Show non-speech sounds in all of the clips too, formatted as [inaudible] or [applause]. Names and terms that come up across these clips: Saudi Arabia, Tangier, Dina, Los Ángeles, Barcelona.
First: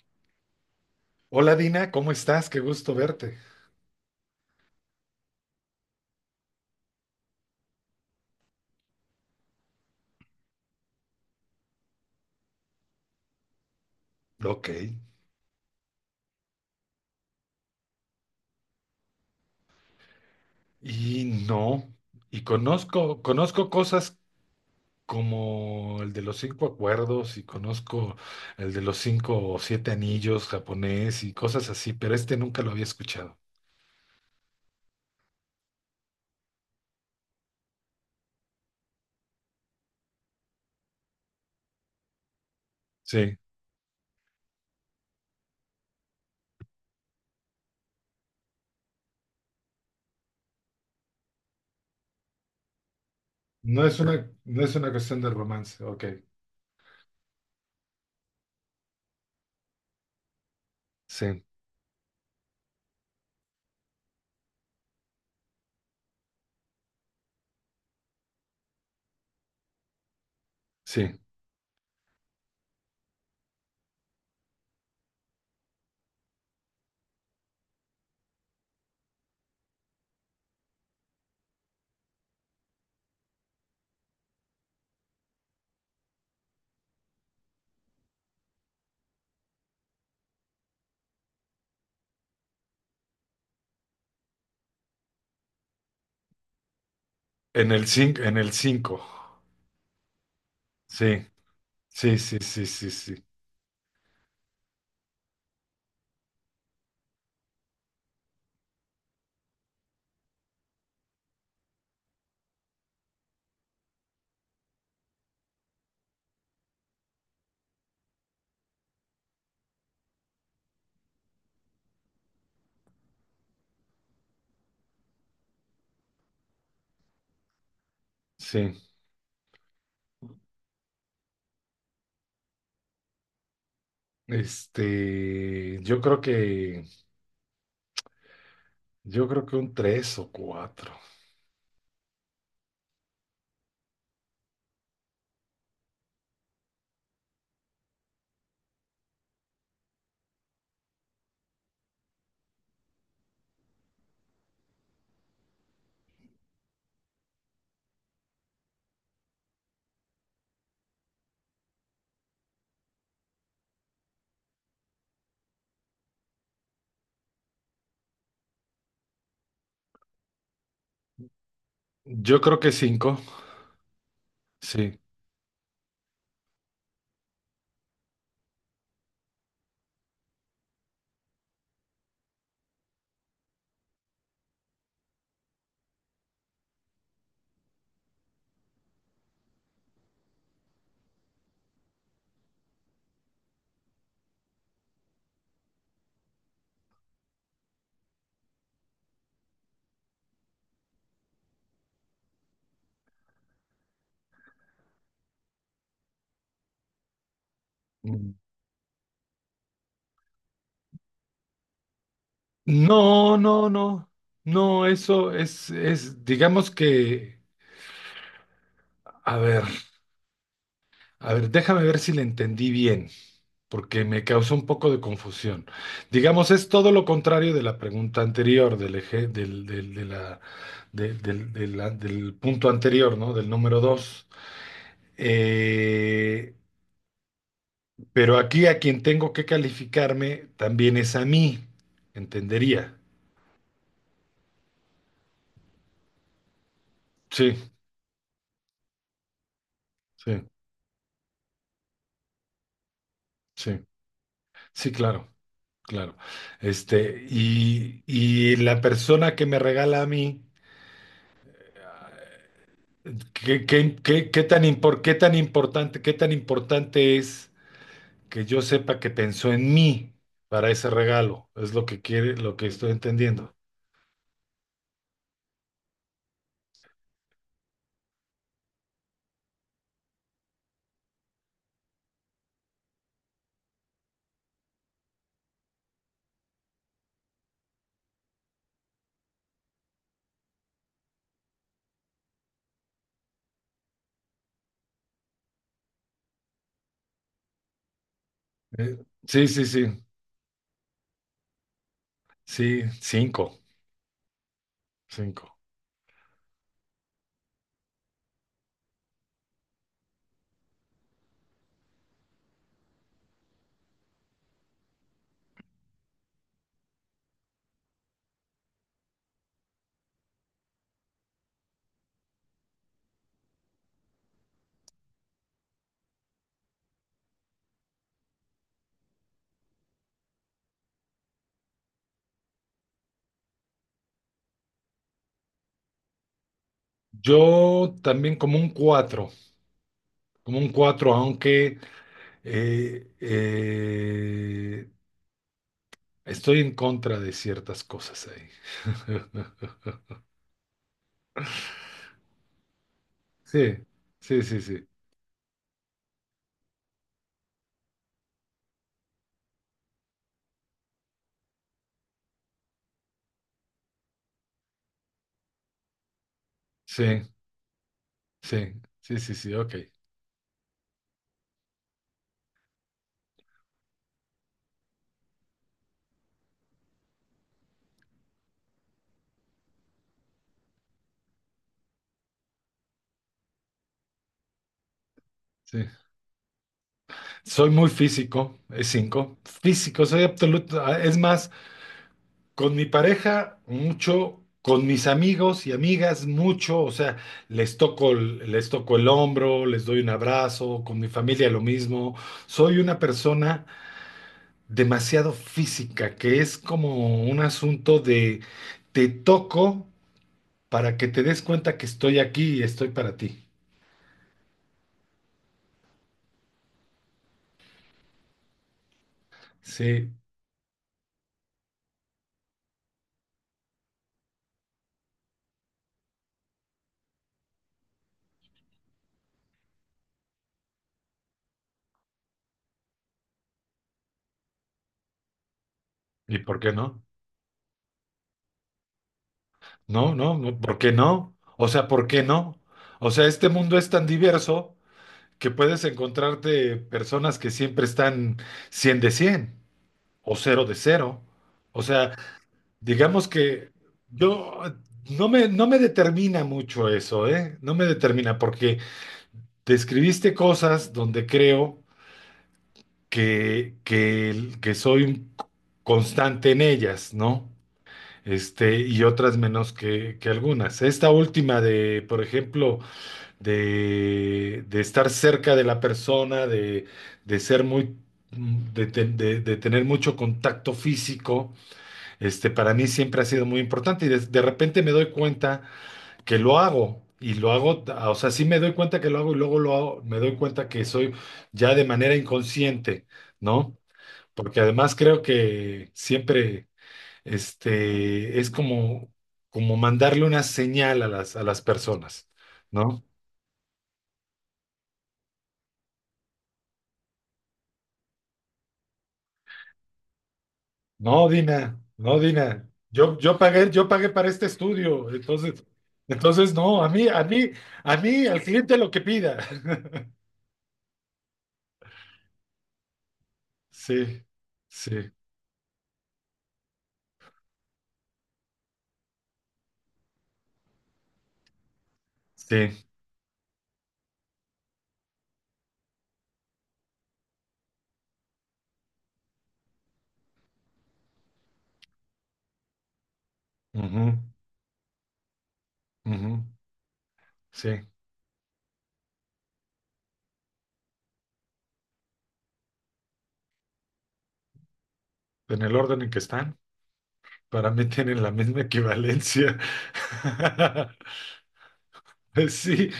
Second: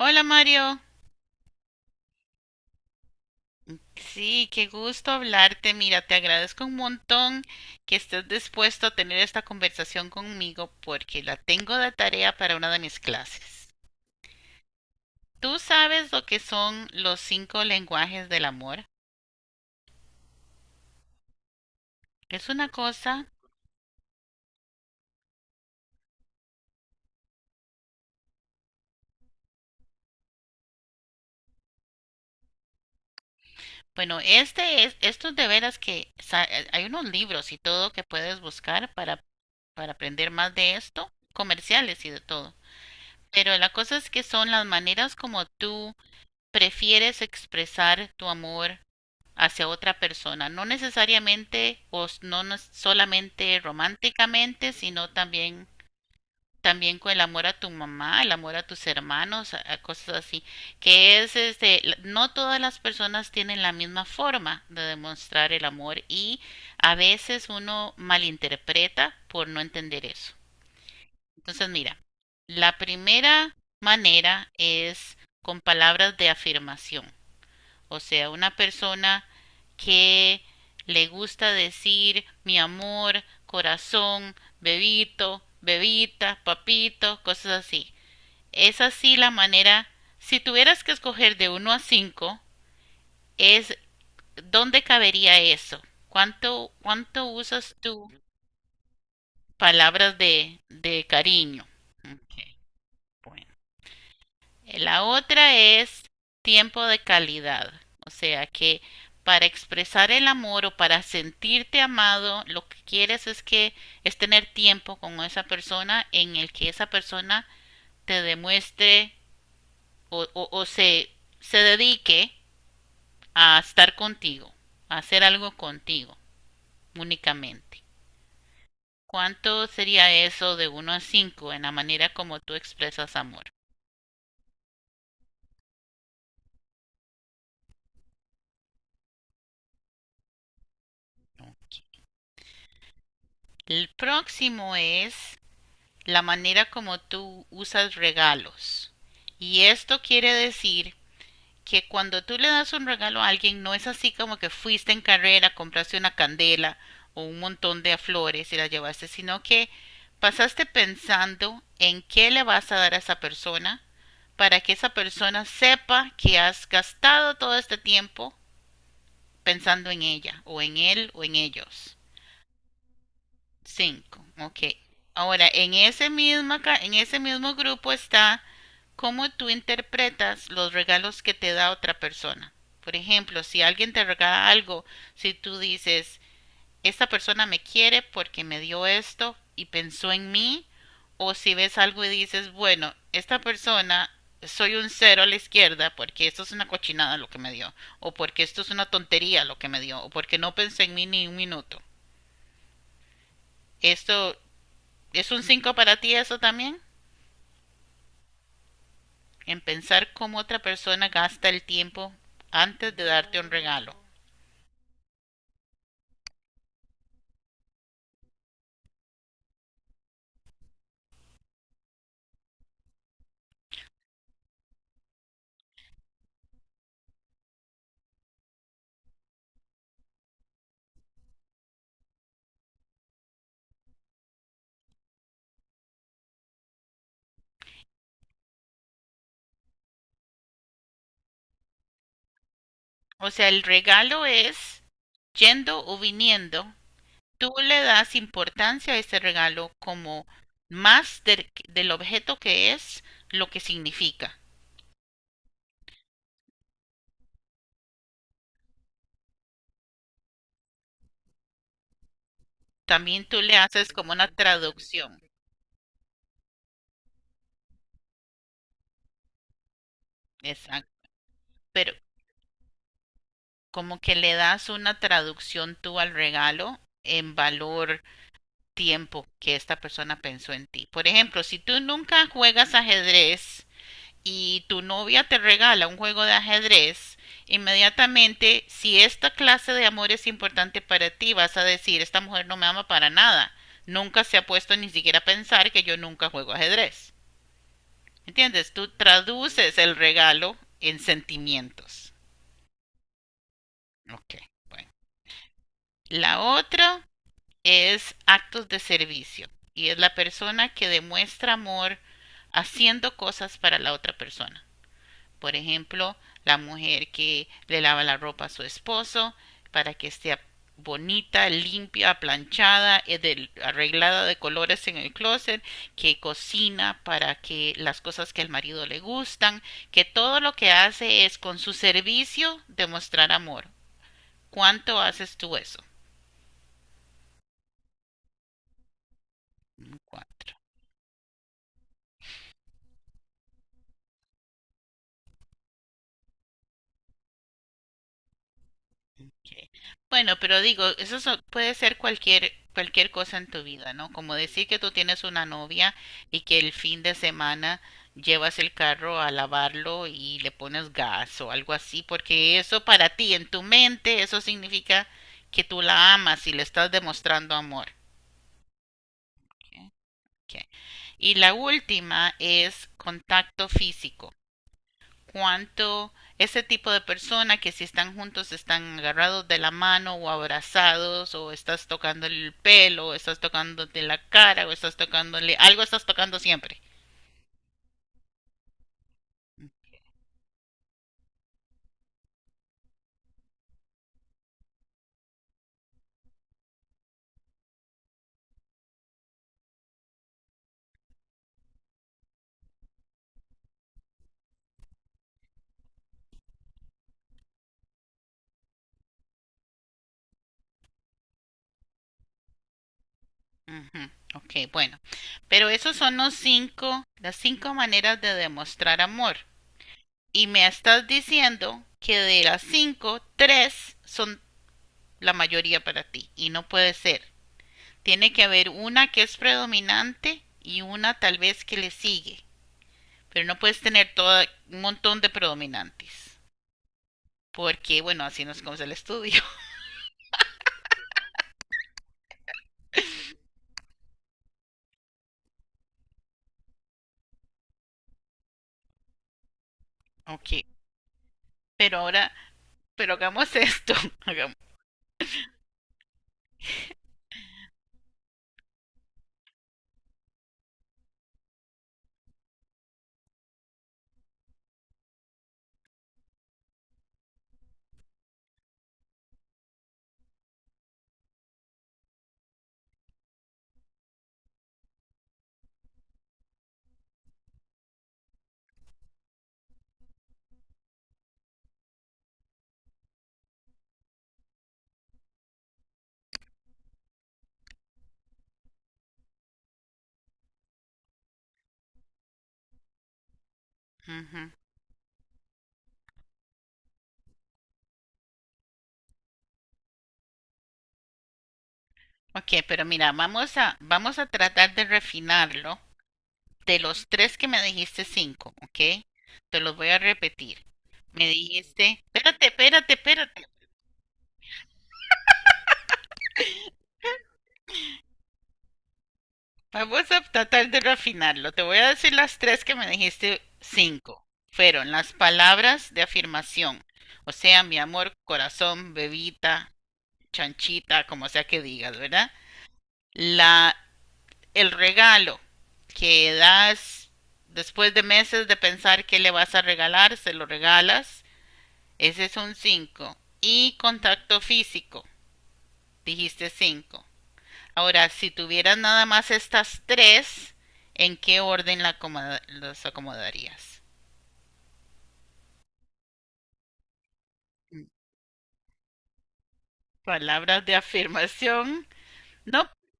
Hola Mario, Hola Dina, ¿cómo estás? Qué gusto verte. sí, qué gusto hablarte. Mira, te agradezco un montón que estés dispuesto a tener esta conversación conmigo porque la tengo de tarea para una de mis clases. Ok. ¿Tú sabes lo que son los cinco lenguajes del amor? Y no, y Es una conozco, cosa, conozco cosas como el de los cinco acuerdos y conozco el de los cinco o siete anillos japonés y cosas así, pero este nunca lo había escuchado. bueno, estos de veras que sa- hay unos libros y todo que puedes buscar para aprender más de esto, comerciales y de todo. Sí. Pero la cosa es que son las maneras como tú prefieres expresar tu amor hacia otra persona, no necesariamente no solamente No es una, no románticamente, es una sino cuestión de también romance. Ok. también con el amor a tu mamá, el amor a tus hermanos, a cosas así, que es Sí, no todas las personas tienen la misma forma de demostrar el amor y a veces uno malinterpreta por no entender eso. sí. Entonces, mira, la primera manera es con palabras de afirmación. O sea, una persona que le gusta decir mi amor, corazón, bebito, bebita, papito, cosas así. Es así la manera. Si tuvieras que escoger de uno a cinco, es dónde cabería eso. ¿Cuánto En usas el tú cinco, en el cinco. palabras de Sí, cariño? sí, Ok, sí, sí, sí, sí. bueno. La otra es tiempo de calidad, o sea que para expresar el amor o para sentirte amado, lo que quieres es que es tener tiempo con esa persona en el que esa persona te demuestre o, o, o se, se dedique a estar contigo, a hacer algo contigo únicamente. Sí. ¿Cuánto sería eso de uno a 5 en la manera como tú expresas amor? Este, yo creo que un tres o cuatro. El próximo es la manera como tú usas regalos. Y esto quiere decir que cuando tú le das un regalo a alguien, no es así como que fuiste en carrera, compraste una candela o un montón de flores y las llevaste, sino que pasaste pensando en qué le vas a dar a esa persona para que esa persona sepa que has gastado todo este tiempo pensando en ella o en él o en ellos. Yo creo que cinco, Cinco, ok. sí. Ahora, en ese mismo grupo está cómo tú interpretas los regalos que te da otra persona. Por ejemplo, si alguien te regala algo, si tú dices, esta persona me quiere porque me dio esto y pensó en mí, o si ves algo y dices, bueno, esta persona, soy un cero a la izquierda porque esto es una cochinada lo que me dio, o porque esto es una tontería lo que me dio, o porque no pensé en mí ni un minuto. Esto, ¿es un 5 para ti eso también? Mm. En pensar cómo otra persona gasta el tiempo antes de No, darte un no, regalo. no. No, eso es, digamos que, a ver, a ver, déjame ver si le entendí bien, porque me causó un poco de confusión. Digamos, es todo lo contrario de la pregunta anterior, del eje, del, del, de la, del punto anterior, ¿no? Del número 2. Eh, pero aquí a quien tengo que calificarme también es a mí, entendería. O sea, el regalo es yendo o viniendo. Tú Sí, le das importancia a ese regalo como sí, más del objeto que es lo que sí. significa. Sí, claro, claro. Este, y la persona que me regala a mí, También tú le haces como una traducción. Qué tan importante es que yo sepa que pensó en mí para ese Exacto. regalo. Es lo Pero que quiere, lo que estoy entendiendo. como que le das una traducción tú al regalo en valor tiempo que esta persona pensó en ti. Por ejemplo, si tú nunca juegas ajedrez y tu novia te regala un juego de ajedrez, inmediatamente, si esta clase de amor es importante para ti, vas a decir, esta mujer no me ama para nada. Nunca se ha puesto ni siquiera a pensar que yo nunca juego ajedrez. ¿Entiendes? Tú Eh, sí, sí, traduces sí, el regalo en sentimientos. sí, cinco, Ok, bueno. cinco. La otra es actos de servicio y es la persona que demuestra amor haciendo cosas para la otra persona. Por ejemplo, la mujer que le lava la ropa a su esposo para que esté bonita, limpia, planchada, arreglada de colores en el closet, que cocina para que las cosas que al marido le gustan, que todo lo que hace es con su servicio demostrar amor. ¿Cuánto haces tú eso? Yo también como un cuatro, Cuatro. como un cuatro, aunque eh, eh, estoy en contra de ciertas cosas ahí. [laughs] Sí. Bueno, pero digo, eso so- puede ser cualquier cosa en tu Sí, vida, ¿no? Como sí, sí, decir que sí, tú tienes una novia y que el fin de semana llevas el carro a lavarlo y le pones gas o algo así, porque eso para ti, en tu mente, eso significa que tú la amas y le estás sí, demostrando amor. sí, sí, sí, sí, ok, Ok, ok. Y la última es contacto físico. Cuánto ese tipo de persona que si están juntos están agarrados de la mano o abrazados o estás tocando el pelo o estás tocándote la cara o estás tocándole sí. algo, estás tocando siempre. Soy muy físico, es cinco. Físico, soy absoluto. Es más, con mi pareja, mucho, con mis amigos y amigas, mucho. O sea, les toco, les toco el hombro, les doy un abrazo, con mi familia lo mismo. Soy una persona demasiado física, que es como un asunto de te toco para que te des cuenta que estoy aquí y estoy para ti. Ujú, ok, bueno. Pero esos son los cinco, las cinco maneras de demostrar amor. Sí. Y me estás diciendo que de las cinco, tres son la mayoría para ti y no puede ser. Tiene que haber una que es predominante y una tal vez que le sigue. Pero no puedes tener todo un montón de ¿Y predominantes. por qué no? Porque, bueno, así nos comes el estudio. [laughs] No, no, no, ¿por qué no? O sea, ¿por qué no? O sea, este mundo es tan diverso que puedes encontrarte personas que siempre están 100 de 100 o Ok. 0 de 0. O Pero sea, ahora, pero digamos hagamos que esto. [laughs] Hagamos. yo no me determina mucho eso, ¿eh? No me determina porque describiste cosas donde creo que soy un constante en ellas, ¿no? Este, y otras menos que algunas. Esta última de, por ejemplo, de, estar cerca de la persona, de ser muy, de, de tener mucho contacto físico, este, para mí siempre ha sido muy importante y de repente me doy cuenta que lo hago. Y lo hago, o sea, sí me doy cuenta que lo hago y luego lo hago, me doy cuenta que soy ya de manera inconsciente, ¿no? Ujú. Porque además creo que siempre este, es como mandarle una señal a las personas, Ok, pero ¿no? mira, vamos a tratar de refinarlo. De los tres que me dijiste, cinco, ¿ok? Te los voy a repetir. Me No, Dina, dijiste, no, espérate, Dina. espérate, Yo, yo espérate. pagué, yo pagué para este estudio, entonces no, al cliente lo que pida. Vamos [laughs] a tratar de refinarlo. Te voy a decir las tres que me dijiste Sí, cinco. Fueron las sí, palabras de afirmación. O sea, mi amor, corazón, bebita, chanchita, como sea que digas, ¿verdad? sí, La, el regalo que das después de meses de pensar qué le vas a regalar, se lo regalas. Ese es un cinco. Y ujú, contacto físico, ujú, dijiste 5. sí. Ahora, si tuvieras nada más estas tres, ¿en qué orden la acomoda- los acomodarías? En el orden en que están, para mí tienen la misma equivalencia. Palabras de [laughs] afirmación. No, Sí,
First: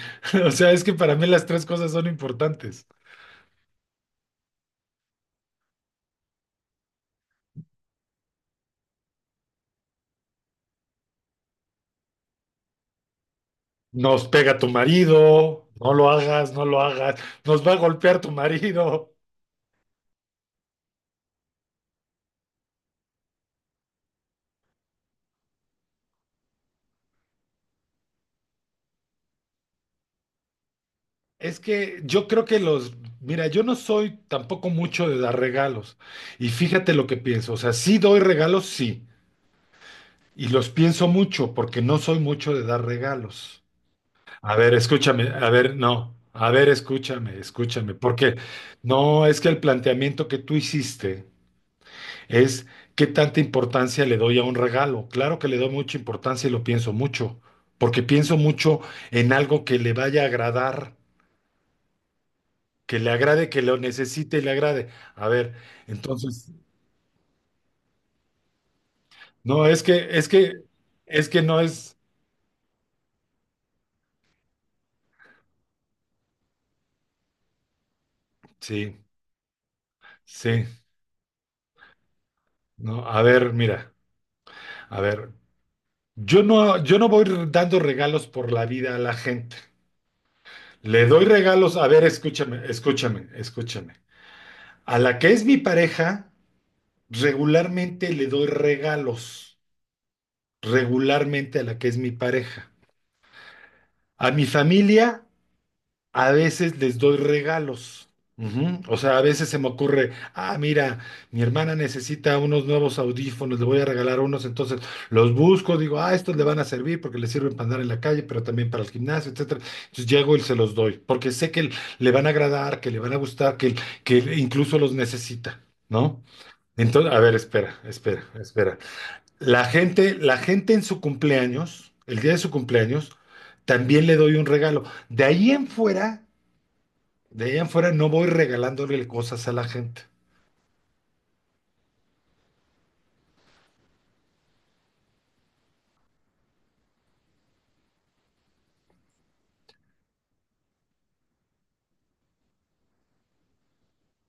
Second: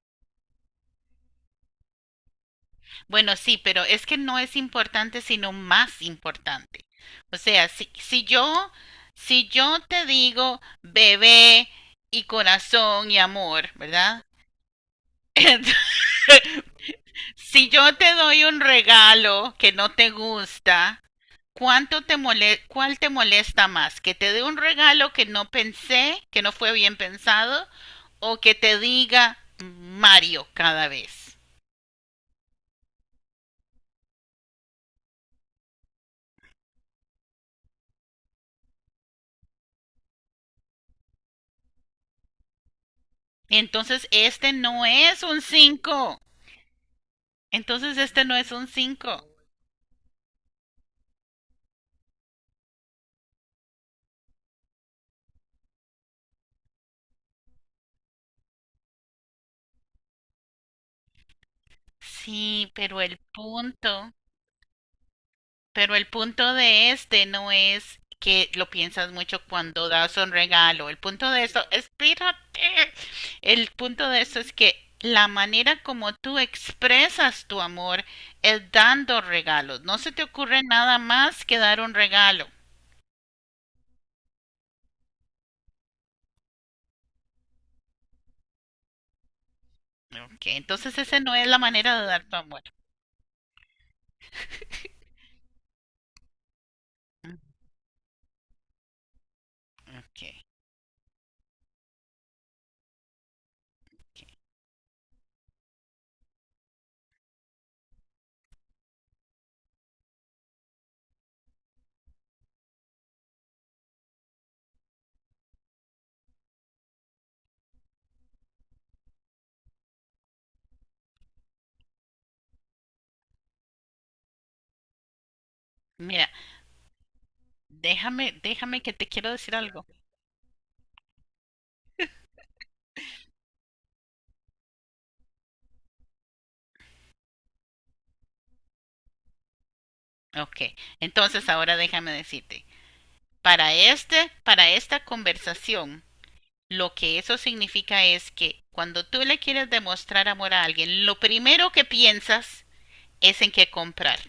o sea, es que para mí las tres cosas son importantes. bueno, sí, pero es que no es importante, sino más importante. O sea, si yo te digo bebé y corazón y amor, ¿verdad? Nos pega tu [laughs] marido, Entonces, no lo hagas, no lo hagas, nos si va a yo te golpear tu doy un marido. regalo que no te gusta, ¿cuánto te mole-? ¿Cuál te molesta más? ¿Que te dé un regalo que no pensé, que no fue bien pensado, o que te diga Mario cada vez? Es que yo creo que mira, yo no soy tampoco mucho de dar regalos. Y fíjate lo que pienso, o sea, sí doy regalos, sí, y los pienso mucho porque no soy mucho de dar regalos. Entonces, este A ver, no es escúchame, un a ver, no, 5. a ver, escúchame, escúchame, Entonces, este no porque es un cinco. no es que el planteamiento que tú hiciste es qué tanta importancia le doy a un regalo. Claro que le doy mucha importancia y lo pienso mucho, porque pienso mucho en algo que le vaya a agradar, Sí, que pero le el agrade, que lo punto. necesite y le agrade. A ver, Pero el entonces, punto de este no es que lo piensas mucho no, es cuando das que, es un que, regalo. El punto es de que no esto, es, espírate. El punto de esto es que la manera como tú expresas tu amor es sí, dando regalos. No se te ocurre sí, nada más que dar un regalo. no, a ver, mira, a ver, yo no voy dando regalos por la vida a la gente. Ok, entonces Le esa doy no es la regalos, a manera ver, de dar tu amor. escúchame, escúchame, escúchame. A la que es mi pareja, regularmente le doy regalos, Ok. regularmente a la que es mi pareja. A mi familia a veces les doy regalos. Ujú. O sea, a veces se me ocurre, ah, mira, mi hermana necesita unos nuevos audífonos, le voy a regalar unos, entonces los busco, digo, ah, estos le van a servir porque le sirven para andar en la calle, pero también para el gimnasio, etcétera. Entonces llego y se los doy, porque sé que le van a agradar, que le van a gustar, que incluso los necesita, ¿no? Mira, Entonces, a ver, espera, espera, déjame, espera. déjame que te quiero decir La algo. gente, la gente en su cumpleaños, el día de su cumpleaños, también le doy un regalo. De ahí en fuera, de ahí en fuera no voy regalándole cosas a la gente. Ok, entonces ahora déjame decirte. Para este, para esta conversación, lo que eso significa es que cuando tú le quieres demostrar amor a alguien, lo primero que piensas es en qué comprar.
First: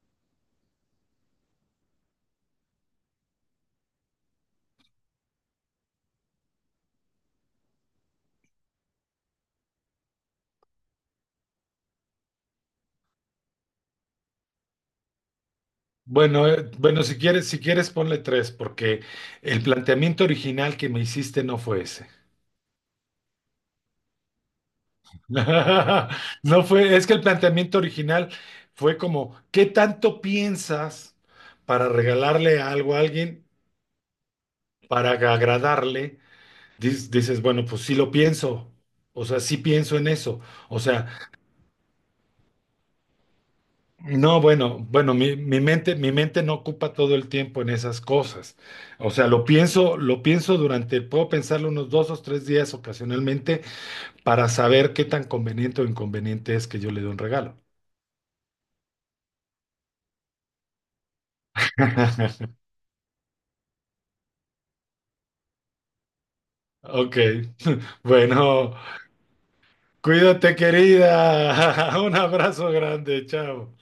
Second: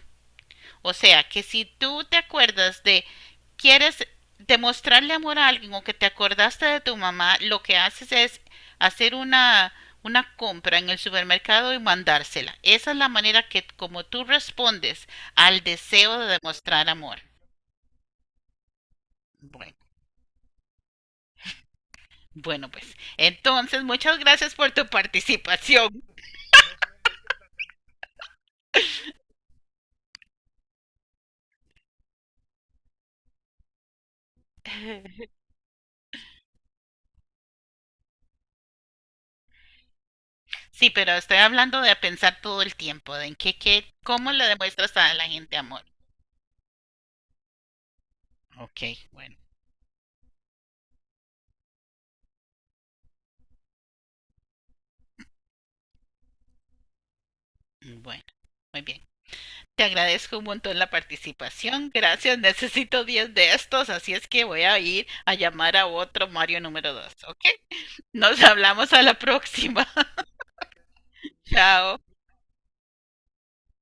O sea, que si tú te acuerdas de quieres demostrarle amor a alguien o que te acordaste de tu mamá, lo que haces es hacer una compra en el supermercado y mandársela. Esa es la manera que como tú respondes al deseo de Bueno, demostrar bueno, si amor. quieres, si quieres ponle tres, porque el Bueno, planteamiento original que me hiciste no fue ese. bueno pues entonces muchas gracias por tu participación. [laughs] No fue, es que el planteamiento original fue como, ¿qué tanto piensas para regalarle algo a alguien, para agradarle? Dices, bueno, pues sí lo pienso, o sea, sí pienso en eso, o Sí, sea, pero estoy hablando de pensar todo el tiempo, de en cómo no, le bueno, demuestras a bueno, la mi, gente mi amor. mente, mi mente no ocupa todo el tiempo en esas cosas, Ok, o sea, bueno, puedo pensarlo unos 2 o 3 días ocasionalmente para saber qué tan conveniente o inconveniente es que yo le dé un regalo. bueno, muy bien. Te agradezco un montón la participación. Gracias, [laughs] [laughs] necesito 10 de estos, así es que voy a ir a llamar a otro Mario número 2. Ok, ¿Ok? [laughs] Nos bueno, hablamos a la próxima. [laughs] cuídate Chao. querida, [laughs] un abrazo grande, chao.